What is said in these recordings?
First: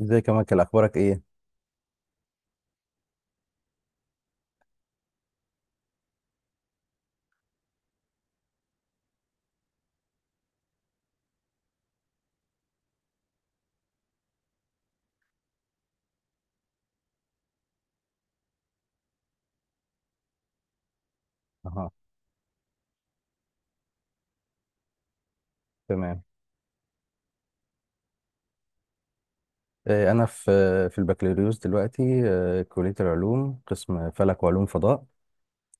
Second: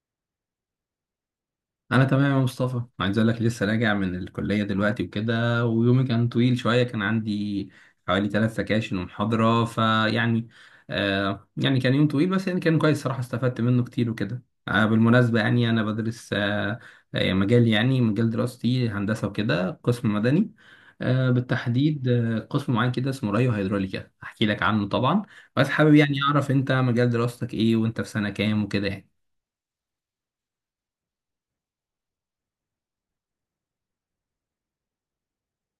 ازيك يا مايكل اخبارك ايه؟ انا تمام يا مصطفى، عايز اقول لك لسه راجع من الكليه دلوقتي وكده. ويومي كان طويل شويه، كان عندي حوالي ثلاث سكاشن ومحاضره. فيعني يعني كان يوم طويل، بس يعني كان كويس صراحه، استفدت منه كتير وكده. بالمناسبه يعني انا بدرس مجال، يعني مجال دراستي هندسه وكده، قسم مدني. اها. بالتحديد قسم معين كده اسمه ريو هيدروليكا، احكي لك عنه طبعا. بس حابب يعني تمام. اعرف انت مجال دراستك ايه، وانت في سنه كام وكده يعني. انا في في البكالوريوس دلوقتي. كلية العلوم، قسم فلك وعلوم فضاء.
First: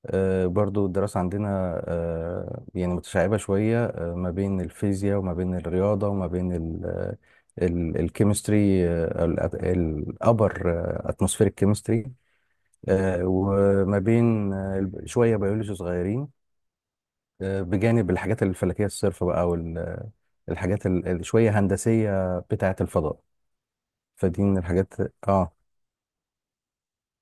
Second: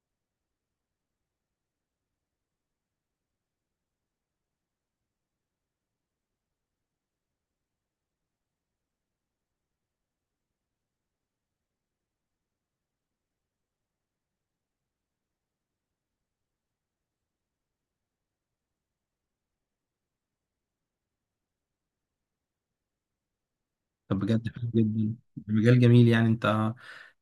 برضو الدراسة عندنا يعني متشعبة شوية، ما بين الفيزياء وما بين الرياضة وما بين الكيمستري، آه، ال- الابر اتموسفيريك كيمستري، وما بين شوية بيولوجي صغيرين، بجانب الحاجات الفلكية الصرفة بقى، والحاجات شوية هندسية بتاعة الفضاء. طب فدي بجد من حلو الحاجات. جدا، اه. مجال جميل. يعني انت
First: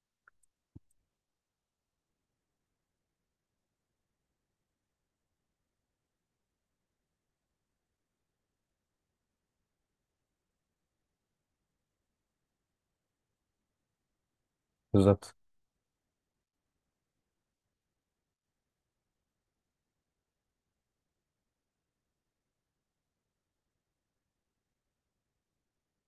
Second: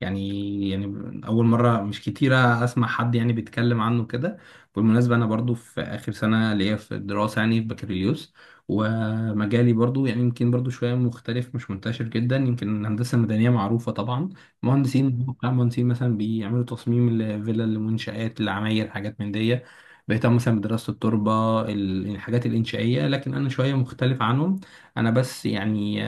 يعني اول مره، مش كتيره اسمع حد يعني بيتكلم عنه كده. بالمناسبه انا برضو في اخر سنه ليا في الدراسه، يعني في بكالوريوس. ومجالي برضو يعني يمكن برضو شويه مختلف، مش منتشر جدا. يمكن الهندسه المدنيه معروفه طبعا، مهندسين بالظبط. مهندسين مثلا بيعملوا تصميم الفلل، المنشآت، العماير، حاجات من دي. بيهتموا مثلا بدراسه التربه، الحاجات الانشائيه. لكن انا شويه مختلف عنهم. انا بس يعني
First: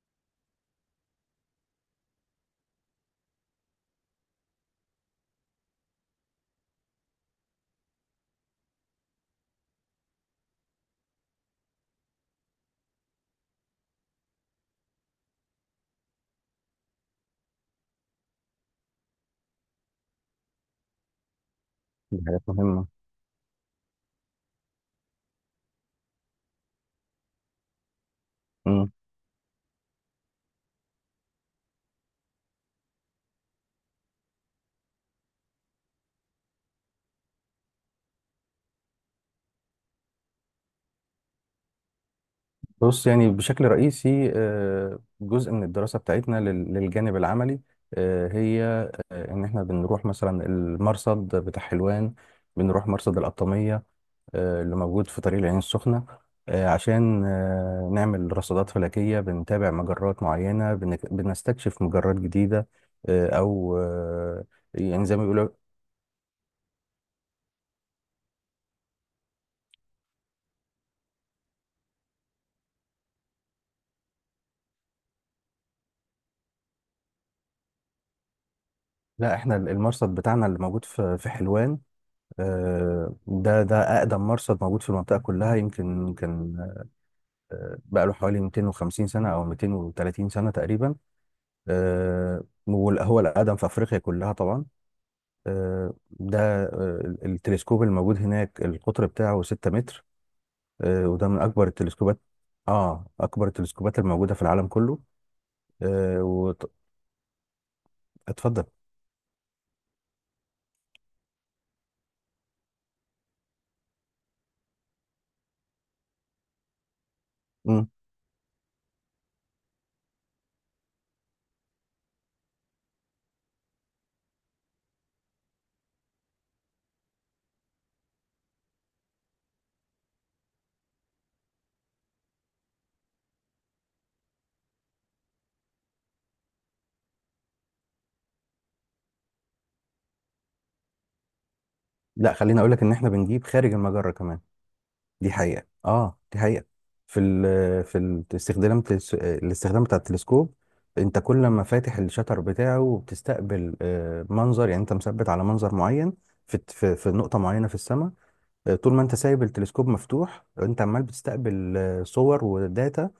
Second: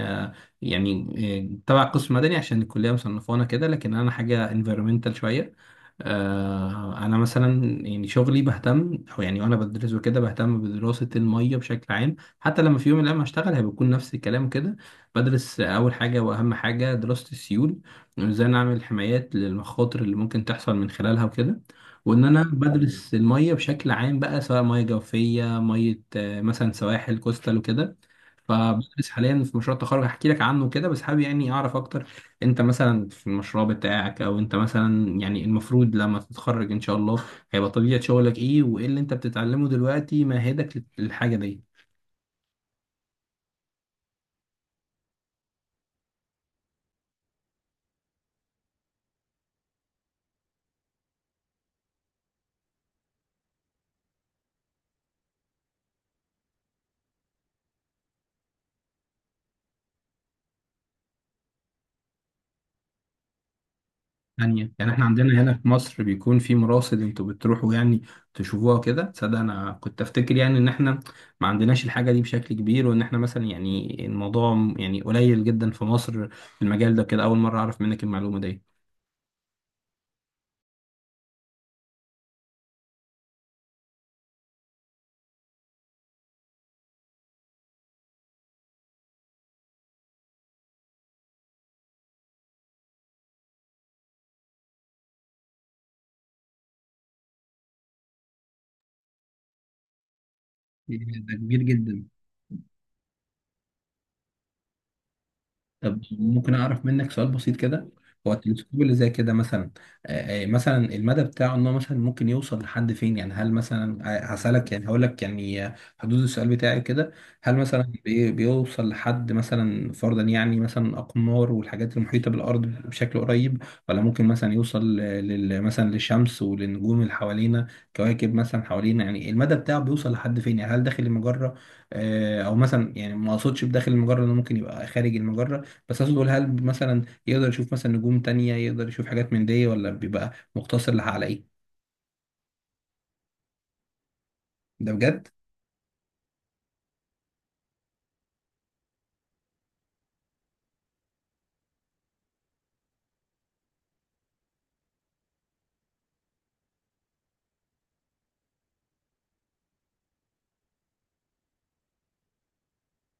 يعني تبع قسم مدني عشان الكلية مصنفانا كده، لكن أنا حاجة environmental شوية. أنا مثلا يعني شغلي بهتم، أو يعني وأنا بدرس وكده بهتم بدراسة المية بشكل عام. حتى لما في يوم من الأيام هشتغل هيكون نفس الكلام كده. بدرس أول حاجة وأهم حاجة دراسة السيول، وإزاي نعمل حمايات للمخاطر اللي ممكن تحصل من خلالها وكده. دي وان انا حاجات مهمة. بدرس الميه بشكل عام بقى، سواء ميه جوفيه، ميه مثلا سواحل كوستال وكده. مم. فبدرس حاليا في مشروع التخرج، هحكي لك عنه كده. بس حابب يعني اعرف اكتر، انت مثلا في المشروع بتاعك، او انت مثلا يعني المفروض لما تتخرج ان شاء الله هيبقى طبيعة شغلك ايه، وايه اللي انت بتتعلمه دلوقتي مهدك للحاجة دي. بص، يعني بشكل رئيسي جزء من الدراسة بتاعتنا للجانب العملي، آه، هي آه، ان احنا بنروح مثلا المرصد بتاع حلوان، بنروح مرصد القطامية اللي موجود في طريق العين السخنة، عشان نعمل رصادات فلكية، بنتابع مجرات معينة، بنستكشف مجرات جديدة آه، او آه، تانية يعني احنا يعني زي ما عندنا بيقولوا. هنا في مصر بيكون في مراصد انتوا بتروحوا يعني تشوفوها كده؟ تصدق انا كنت افتكر يعني ان احنا ما عندناش الحاجة دي بشكل كبير، وان احنا مثلا يعني الموضوع يعني قليل جدا في مصر في المجال ده كده. اول مرة اعرف منك المعلومة دي. لا، احنا المرصد بتاعنا اللي موجود في حلوان، ده أقدم مرصد موجود في المنطقة كلها، يمكن كان بقى له حوالي 250 سنة أو 230 سنة تقريبا. هو الأقدم في أفريقيا كلها طبعا. آه، ده آه، التلسكوب الموجود هناك القطر بتاعه 6 متر، وده ده من كبير أكبر جدا. التلسكوبات. آه، أكبر التلسكوبات الموجودة في العالم كله. طب آه، ممكن وت- اعرف منك سؤال بسيط كده؟ هو اتفضل. التلسكوب اللي زي كده مثلا مثلا المدى بتاعه، ان هو مثلا ممكن يوصل لحد فين؟ يعني هل مثلا هسألك، يعني هقول لك يعني حدود السؤال بتاعي كده، هل مم. مثلا بيوصل لحد مثلا، فرضا يعني مثلا اقمار والحاجات المحيطة بالارض بشكل قريب، ولا ممكن مثلا يوصل مثلا للشمس وللنجوم اللي حوالينا، كواكب مثلا حوالينا؟ يعني المدى بتاعه بيوصل لحد فين؟ يعني هل داخل المجرة، او مثلا، يعني ما اقصدش بداخل المجرة، انه ممكن يبقى خارج المجرة؟ بس عايز اقول هل مثلا يقدر يشوف مثلا نجوم تانية، يقدر يشوف حاجات من دي، ولا بيبقى مقتصر على ايه؟ لا، خليني أقول لك إن إحنا بنجيب خارج المجرة كمان. ده بجد. دي حقيقة، اه دي حقيقة. في ال في الاستخدام بتاع التلسكوب، انت كل ما فاتح الشتر بتاعه وبتستقبل منظر، يعني انت مثبت على منظر معين في نقطة معينة في السماء. طول ما انت سايب التلسكوب مفتوح، انت عمال بتستقبل صور وداتا،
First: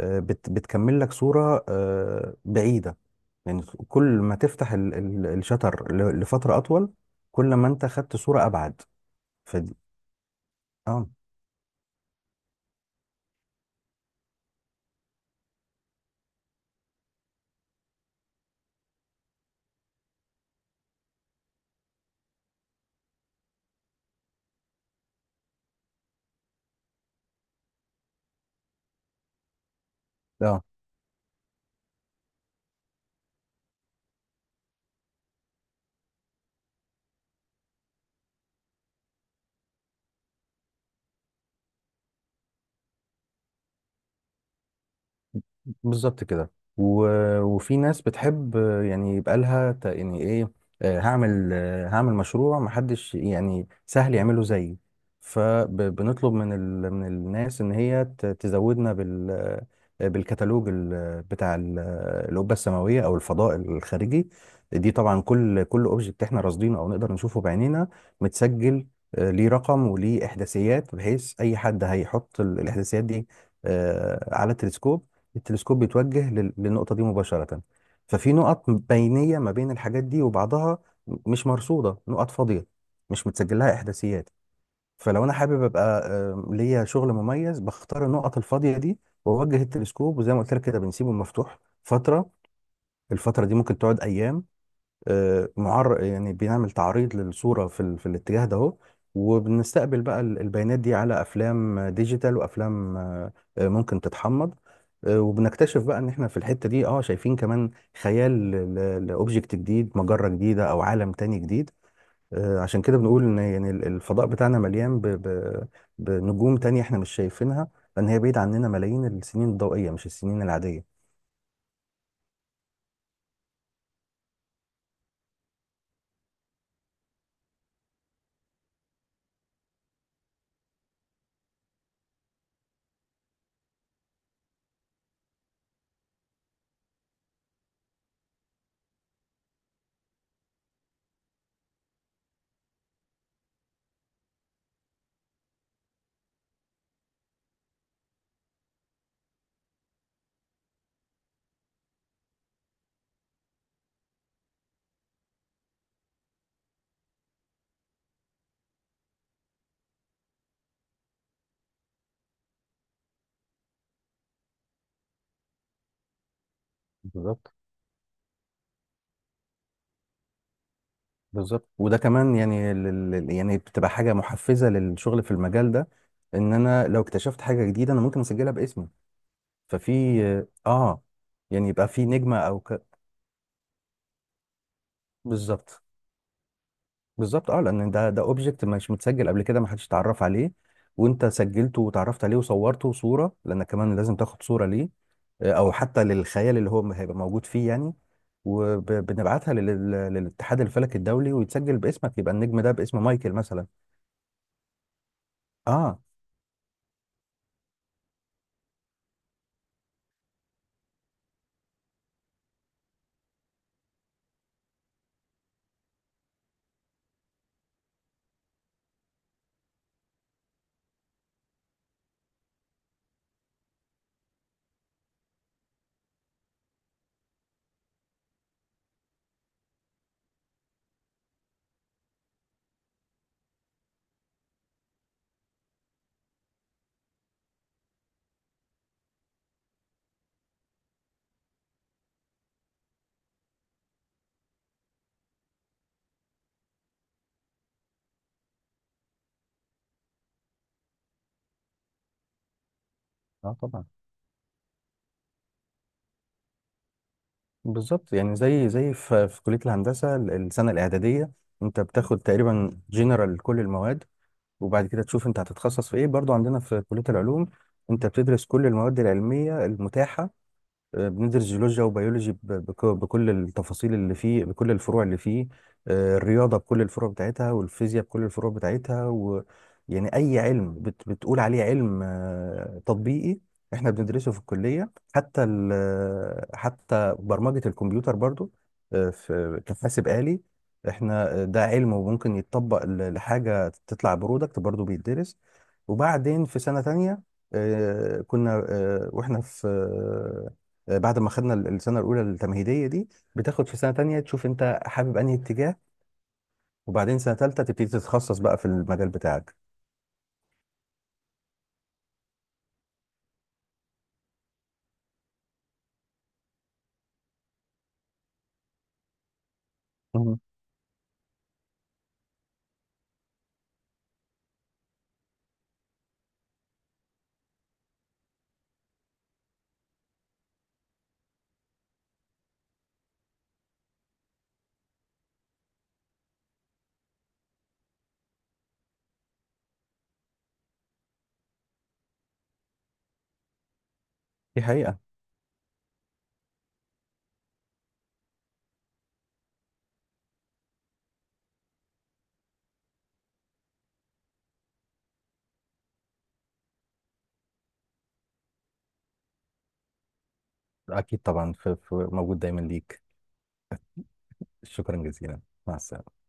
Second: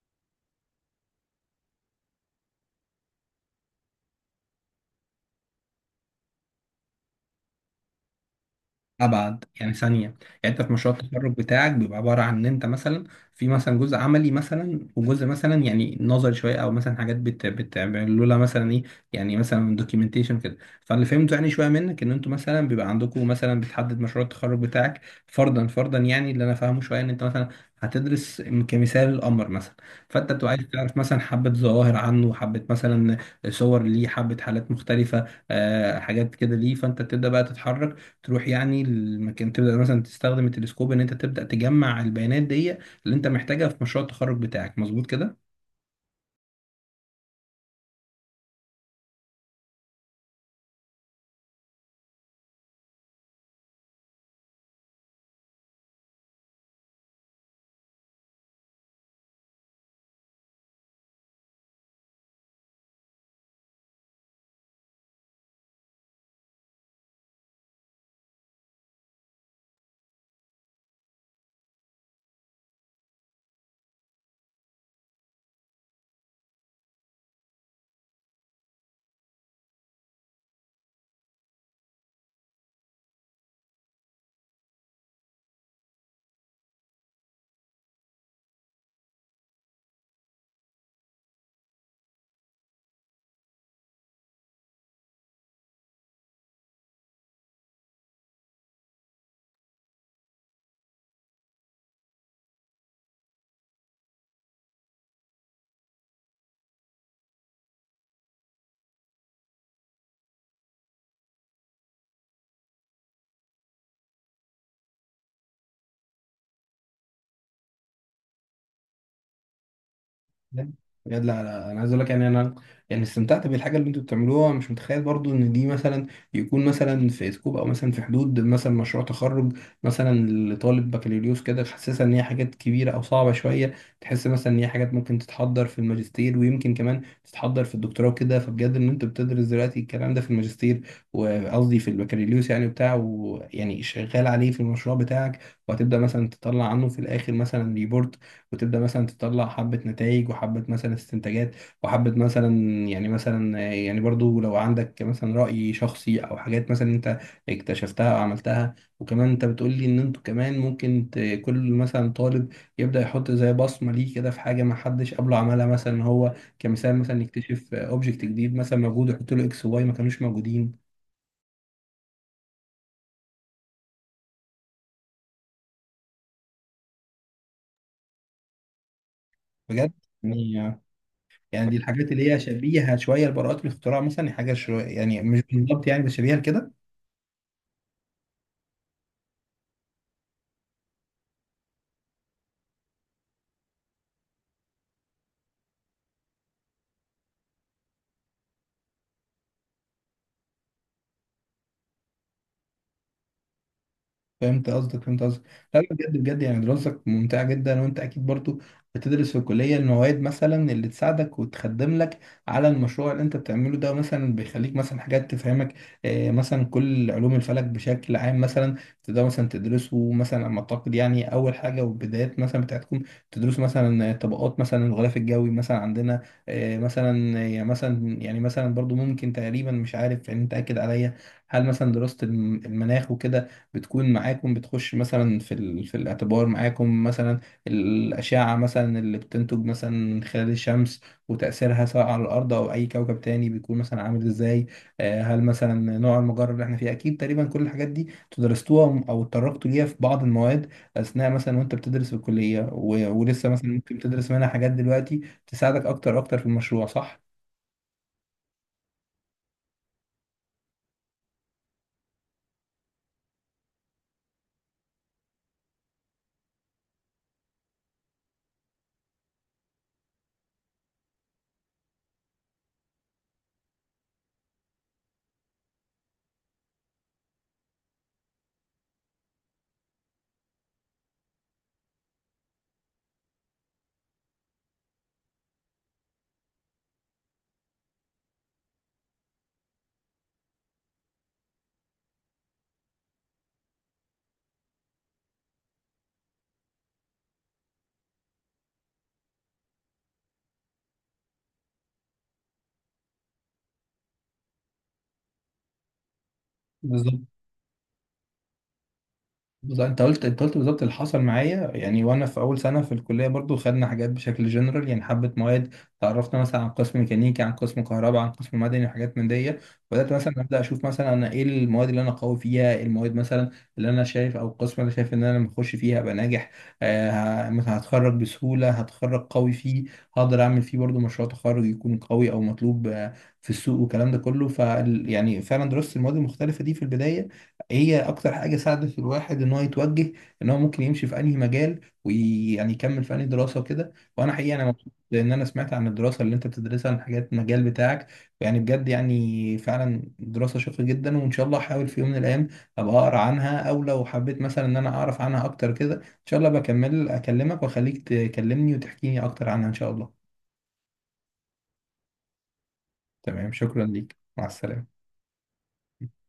آه، بت بتكمل لك صورة بعيدة يعني. كل ما تفتح الشتر لفترة أطول، كل ما انت خدت صورة أبعد. ابعد يعني فدي. ثانيه. يعني انت في مشروع اه. التخرج بتاعك بيبقى عباره عن ان انت مثلا في مثلا جزء عملي مثلا، وجزء مثلا يعني نظري شويه، او مثلا حاجات بتعملوا لها مثلا ايه، يعني مثلا دوكيومنتيشن كده؟ فاللي فهمته يعني شويه منك، ان انتوا مثلا بيبقى عندكم مثلا بتحدد مشروع التخرج بتاعك. فرضا يعني اللي انا فاهمه شويه ان انت مثلا هتدرس كمثال القمر مثلا، فانت بتبقى اه عايز تعرف مثلا حبه ظواهر عنه، حبه مثلا صور ليه، حبه حالات مختلفه، حاجات كده ليه. فانت تبدا بقى تتحرك، تروح يعني المكان، تبدا مثلا تستخدم التلسكوب، ان انت تبدا تجمع البيانات دي اللي انت محتاجها في مشروع التخرج بتاعك، مظبوط كده؟ بالظبط كده. و... وفي ناس بتحب يعني يبقى لها يعني ايه، هعمل مشروع محدش يعني سهل يعمله زيي. فبنطلب من من الناس ان هي تزودنا بالكتالوج بتاع القبه السماويه او الفضاء الخارجي. دي طبعا كل اوبجكت احنا راصدينه او نقدر نشوفه بعينينا متسجل ليه رقم وليه احداثيات، بحيث اي حد هيحط الاحداثيات دي على التلسكوب، التلسكوب بيتوجه للنقطة دي مباشرة. ففي نقط بينية ما بين الحاجات دي وبعضها مش مرصودة، نقط فاضية مش متسجل لها إحداثيات. فلو أنا حابب أبقى ليا شغل مميز، بختار النقط الفاضية دي وأوجه التلسكوب، وزي ما قلت لك كده بنسيبه مفتوح فترة. الفترة دي ممكن تقعد أيام. آه، معر يعني بنعمل تعريض للصورة في, ال... في الاتجاه ده اهو. وبنستقبل بقى البيانات دي على افلام ديجيتال وافلام ممكن تتحمض، وبنكتشف بقى ان احنا في الحتة دي اه شايفين كمان خيال لاوبجكت جديد، مجرة جديدة او عالم تاني جديد. عشان كده بنقول ان يعني الفضاء بتاعنا مليان بنجوم تانية احنا مش شايفينها، لان هي بعيد عننا ملايين السنين الضوئية مش السنين بجد. العادية. بجد، لا لا، انا عايز اقول لك يعني انا يعني استمتعت بالحاجه اللي انتوا بتعملوها. مش متخيل برضو ان دي مثلا يكون مثلا في سكوب، او مثلا في حدود مثلا مشروع تخرج مثلا لطالب بكالوريوس كده. تحسسها ان هي حاجات كبيره او صعبه شويه، تحس مثلا ان هي حاجات ممكن تتحضر في الماجستير، ويمكن كمان تتحضر في الدكتوراه وكده. فبجد ان انتوا بتدرس دلوقتي الكلام ده في الماجستير، وقصدي في البكالوريوس يعني بتاعه، ويعني شغال عليه في المشروع بتاعك. وهتبدا مثلا تطلع عنه في الاخر مثلا ريبورت، وتبدا مثلا تطلع حبه نتائج، وحبه مثلا استنتاجات، وحبه مثلا يعني مثلا، يعني برضو لو عندك مثلا راي شخصي، او حاجات مثلا انت اكتشفتها او عملتها. وكمان انت بتقول لي ان انتوا كمان ممكن كل مثلا طالب يبدا يحط زي بصمه ليه كده في حاجه ما حدش قبله عملها، مثلا هو كمثال مثلا بالظبط. يكتشف اوبجكت جديد مثلا موجود، ويحط له اكس واي، ما كانوش موجودين. بالظبط. وده كمان يعني يعني بتبقى حاجه محفزه للشغل في المجال ده، ان انا لو اكتشفت حاجه جديده انا ممكن اسجلها باسمي. ففي بجد. يعني اه، يعني دي يبقى في الحاجات اللي نجمه هي او شبيهه شويه لبراءات الاختراع مثلا، يعني حاجه شويه يعني مش بالظبط. بالظبط يعني، بس شبيهه لكده. بالظبط اه، لان ده اوبجكت مش متسجل قبل كده، ما حدش اتعرف عليه، وانت سجلته وتعرفت عليه وصورته صوره، لانك كمان لازم تاخد صوره ليه او حتى للخيال اللي هو هيبقى موجود فيه يعني. وبنبعتها للاتحاد الفلكي الدولي ويتسجل باسمك، يبقى النجم ده باسم مايكل مثلا. فهمت قصدك، فهمت قصدك. لا لا، اه. بجد بجد يعني دراستك ممتعة جدا. وانت اكيد برضو بتدرس في الكلية المواد مثلا اللي تساعدك وتخدم لك على المشروع اللي انت بتعمله ده، مثلا بيخليك مثلا حاجات تفهمك مثلا كل علوم الفلك بشكل عام مثلا. تقدر مثلا تدرسه مثلا، على ما اعتقد يعني، اول حاجة والبدايات مثلا بتاعتكم تدرسوا مثلا طبقات مثلا الغلاف الجوي مثلا عندنا. مثلا يعني مثلا يعني مثلا برضو ممكن تقريبا، مش عارف يعني انت اكد عليا، هل مثلا دراسة المناخ وكده بتكون معاكم، بتخش مثلا في الاعتبار معاكم مثلا الأشعة مثلا اللي بتنتج مثلا من خلال الشمس، وتأثيرها سواء على الأرض أو أي كوكب تاني بيكون مثلا عامل إزاي. هل مثلا نوع المجرة اللي احنا فيه، أكيد تقريبا كل الحاجات دي تدرستوها أو اتطرقتوا ليها في بعض المواد أثناء مثلا وأنت بتدرس في الكلية. ولسه اه مثلا طبعا. ممكن تدرس منها حاجات دلوقتي تساعدك أكتر أكتر في المشروع، صح؟ بالظبط، يعني زي زي في في كلية الهندسة السنة الإعدادية أنت بتاخد تقريبا جنرال كل المواد، وبعد كده تشوف أنت هتتخصص في إيه. برضو عندنا في كلية العلوم أنت بتدرس كل المواد العلمية المتاحة. بندرس جيولوجيا وبيولوجي بكل التفاصيل اللي فيه، بكل الفروع اللي فيه، الرياضة بكل الفروع بتاعتها، والفيزياء بكل الفروع بتاعتها، و يعني أي علم بتقول عليه علم تطبيقي احنا بندرسه في الكلية. حتى برمجة الكمبيوتر برضو، في كحاسب آلي، احنا ده علم وممكن يتطبق لحاجة تطلع برودكت برضو بيتدرس. وبعدين في سنة تانية آه، كنا آه، واحنا في آه، بعد ما خدنا السنه الاولى التمهيديه دي، بتاخد في سنه تانية تشوف انت حابب انهي اتجاه، بالظبط. وبعدين سنه تالتة تبتدي تتخصص بقى في المجال بتاعك. بالظبط انت قلت بالظبط اللي حصل معايا. يعني وانا في اول سنه في الكليه برضو خدنا حاجات بشكل جنرال، يعني حبه مواد تعرفنا مثلا عن قسم ميكانيكي، عن قسم كهرباء، عن قسم مدني، وحاجات من دي. بدات مثلا مهم. ابدا اشوف مثلا انا ايه المواد اللي انا قوي فيها، إيه المواد مثلا اللي انا شايف، او القسم اللي أنا شايف ان انا لما اخش فيها ابقى ناجح. مثلا هتخرج بسهوله، هتخرج قوي فيه، هقدر اعمل فيه برضو مشروع تخرج يكون قوي او مطلوب في السوق، والكلام ده كله. ف يعني فعلا درست المواد المختلفه دي في البدايه، هي اكتر حاجه ساعدت في الواحد ان هو يتوجه، ان هو ممكن يمشي في انهي مجال، ويعني يكمل في انهي دراسه وكده. وانا حقيقه دي انا مبسوط حقيقه. لان انا سمعت عن الدراسه اللي انت بتدرسها، عن حاجات المجال بتاعك. يعني بجد يعني فعلا دراسه شيقه جدا. وان شاء الله احاول في يوم من الايام ابقى اقرا عنها، او لو حبيت مثلا ان انا اعرف عنها اكتر كده، ان شاء الله بكمل اكلمك واخليك تكلمني وتحكيني اكتر عنها ان شاء الله. اكيد طبعا، موجود دايما ليك. تمام، شكرا ليك، مع السلامه. شكرا جزيلا. مع السلامه.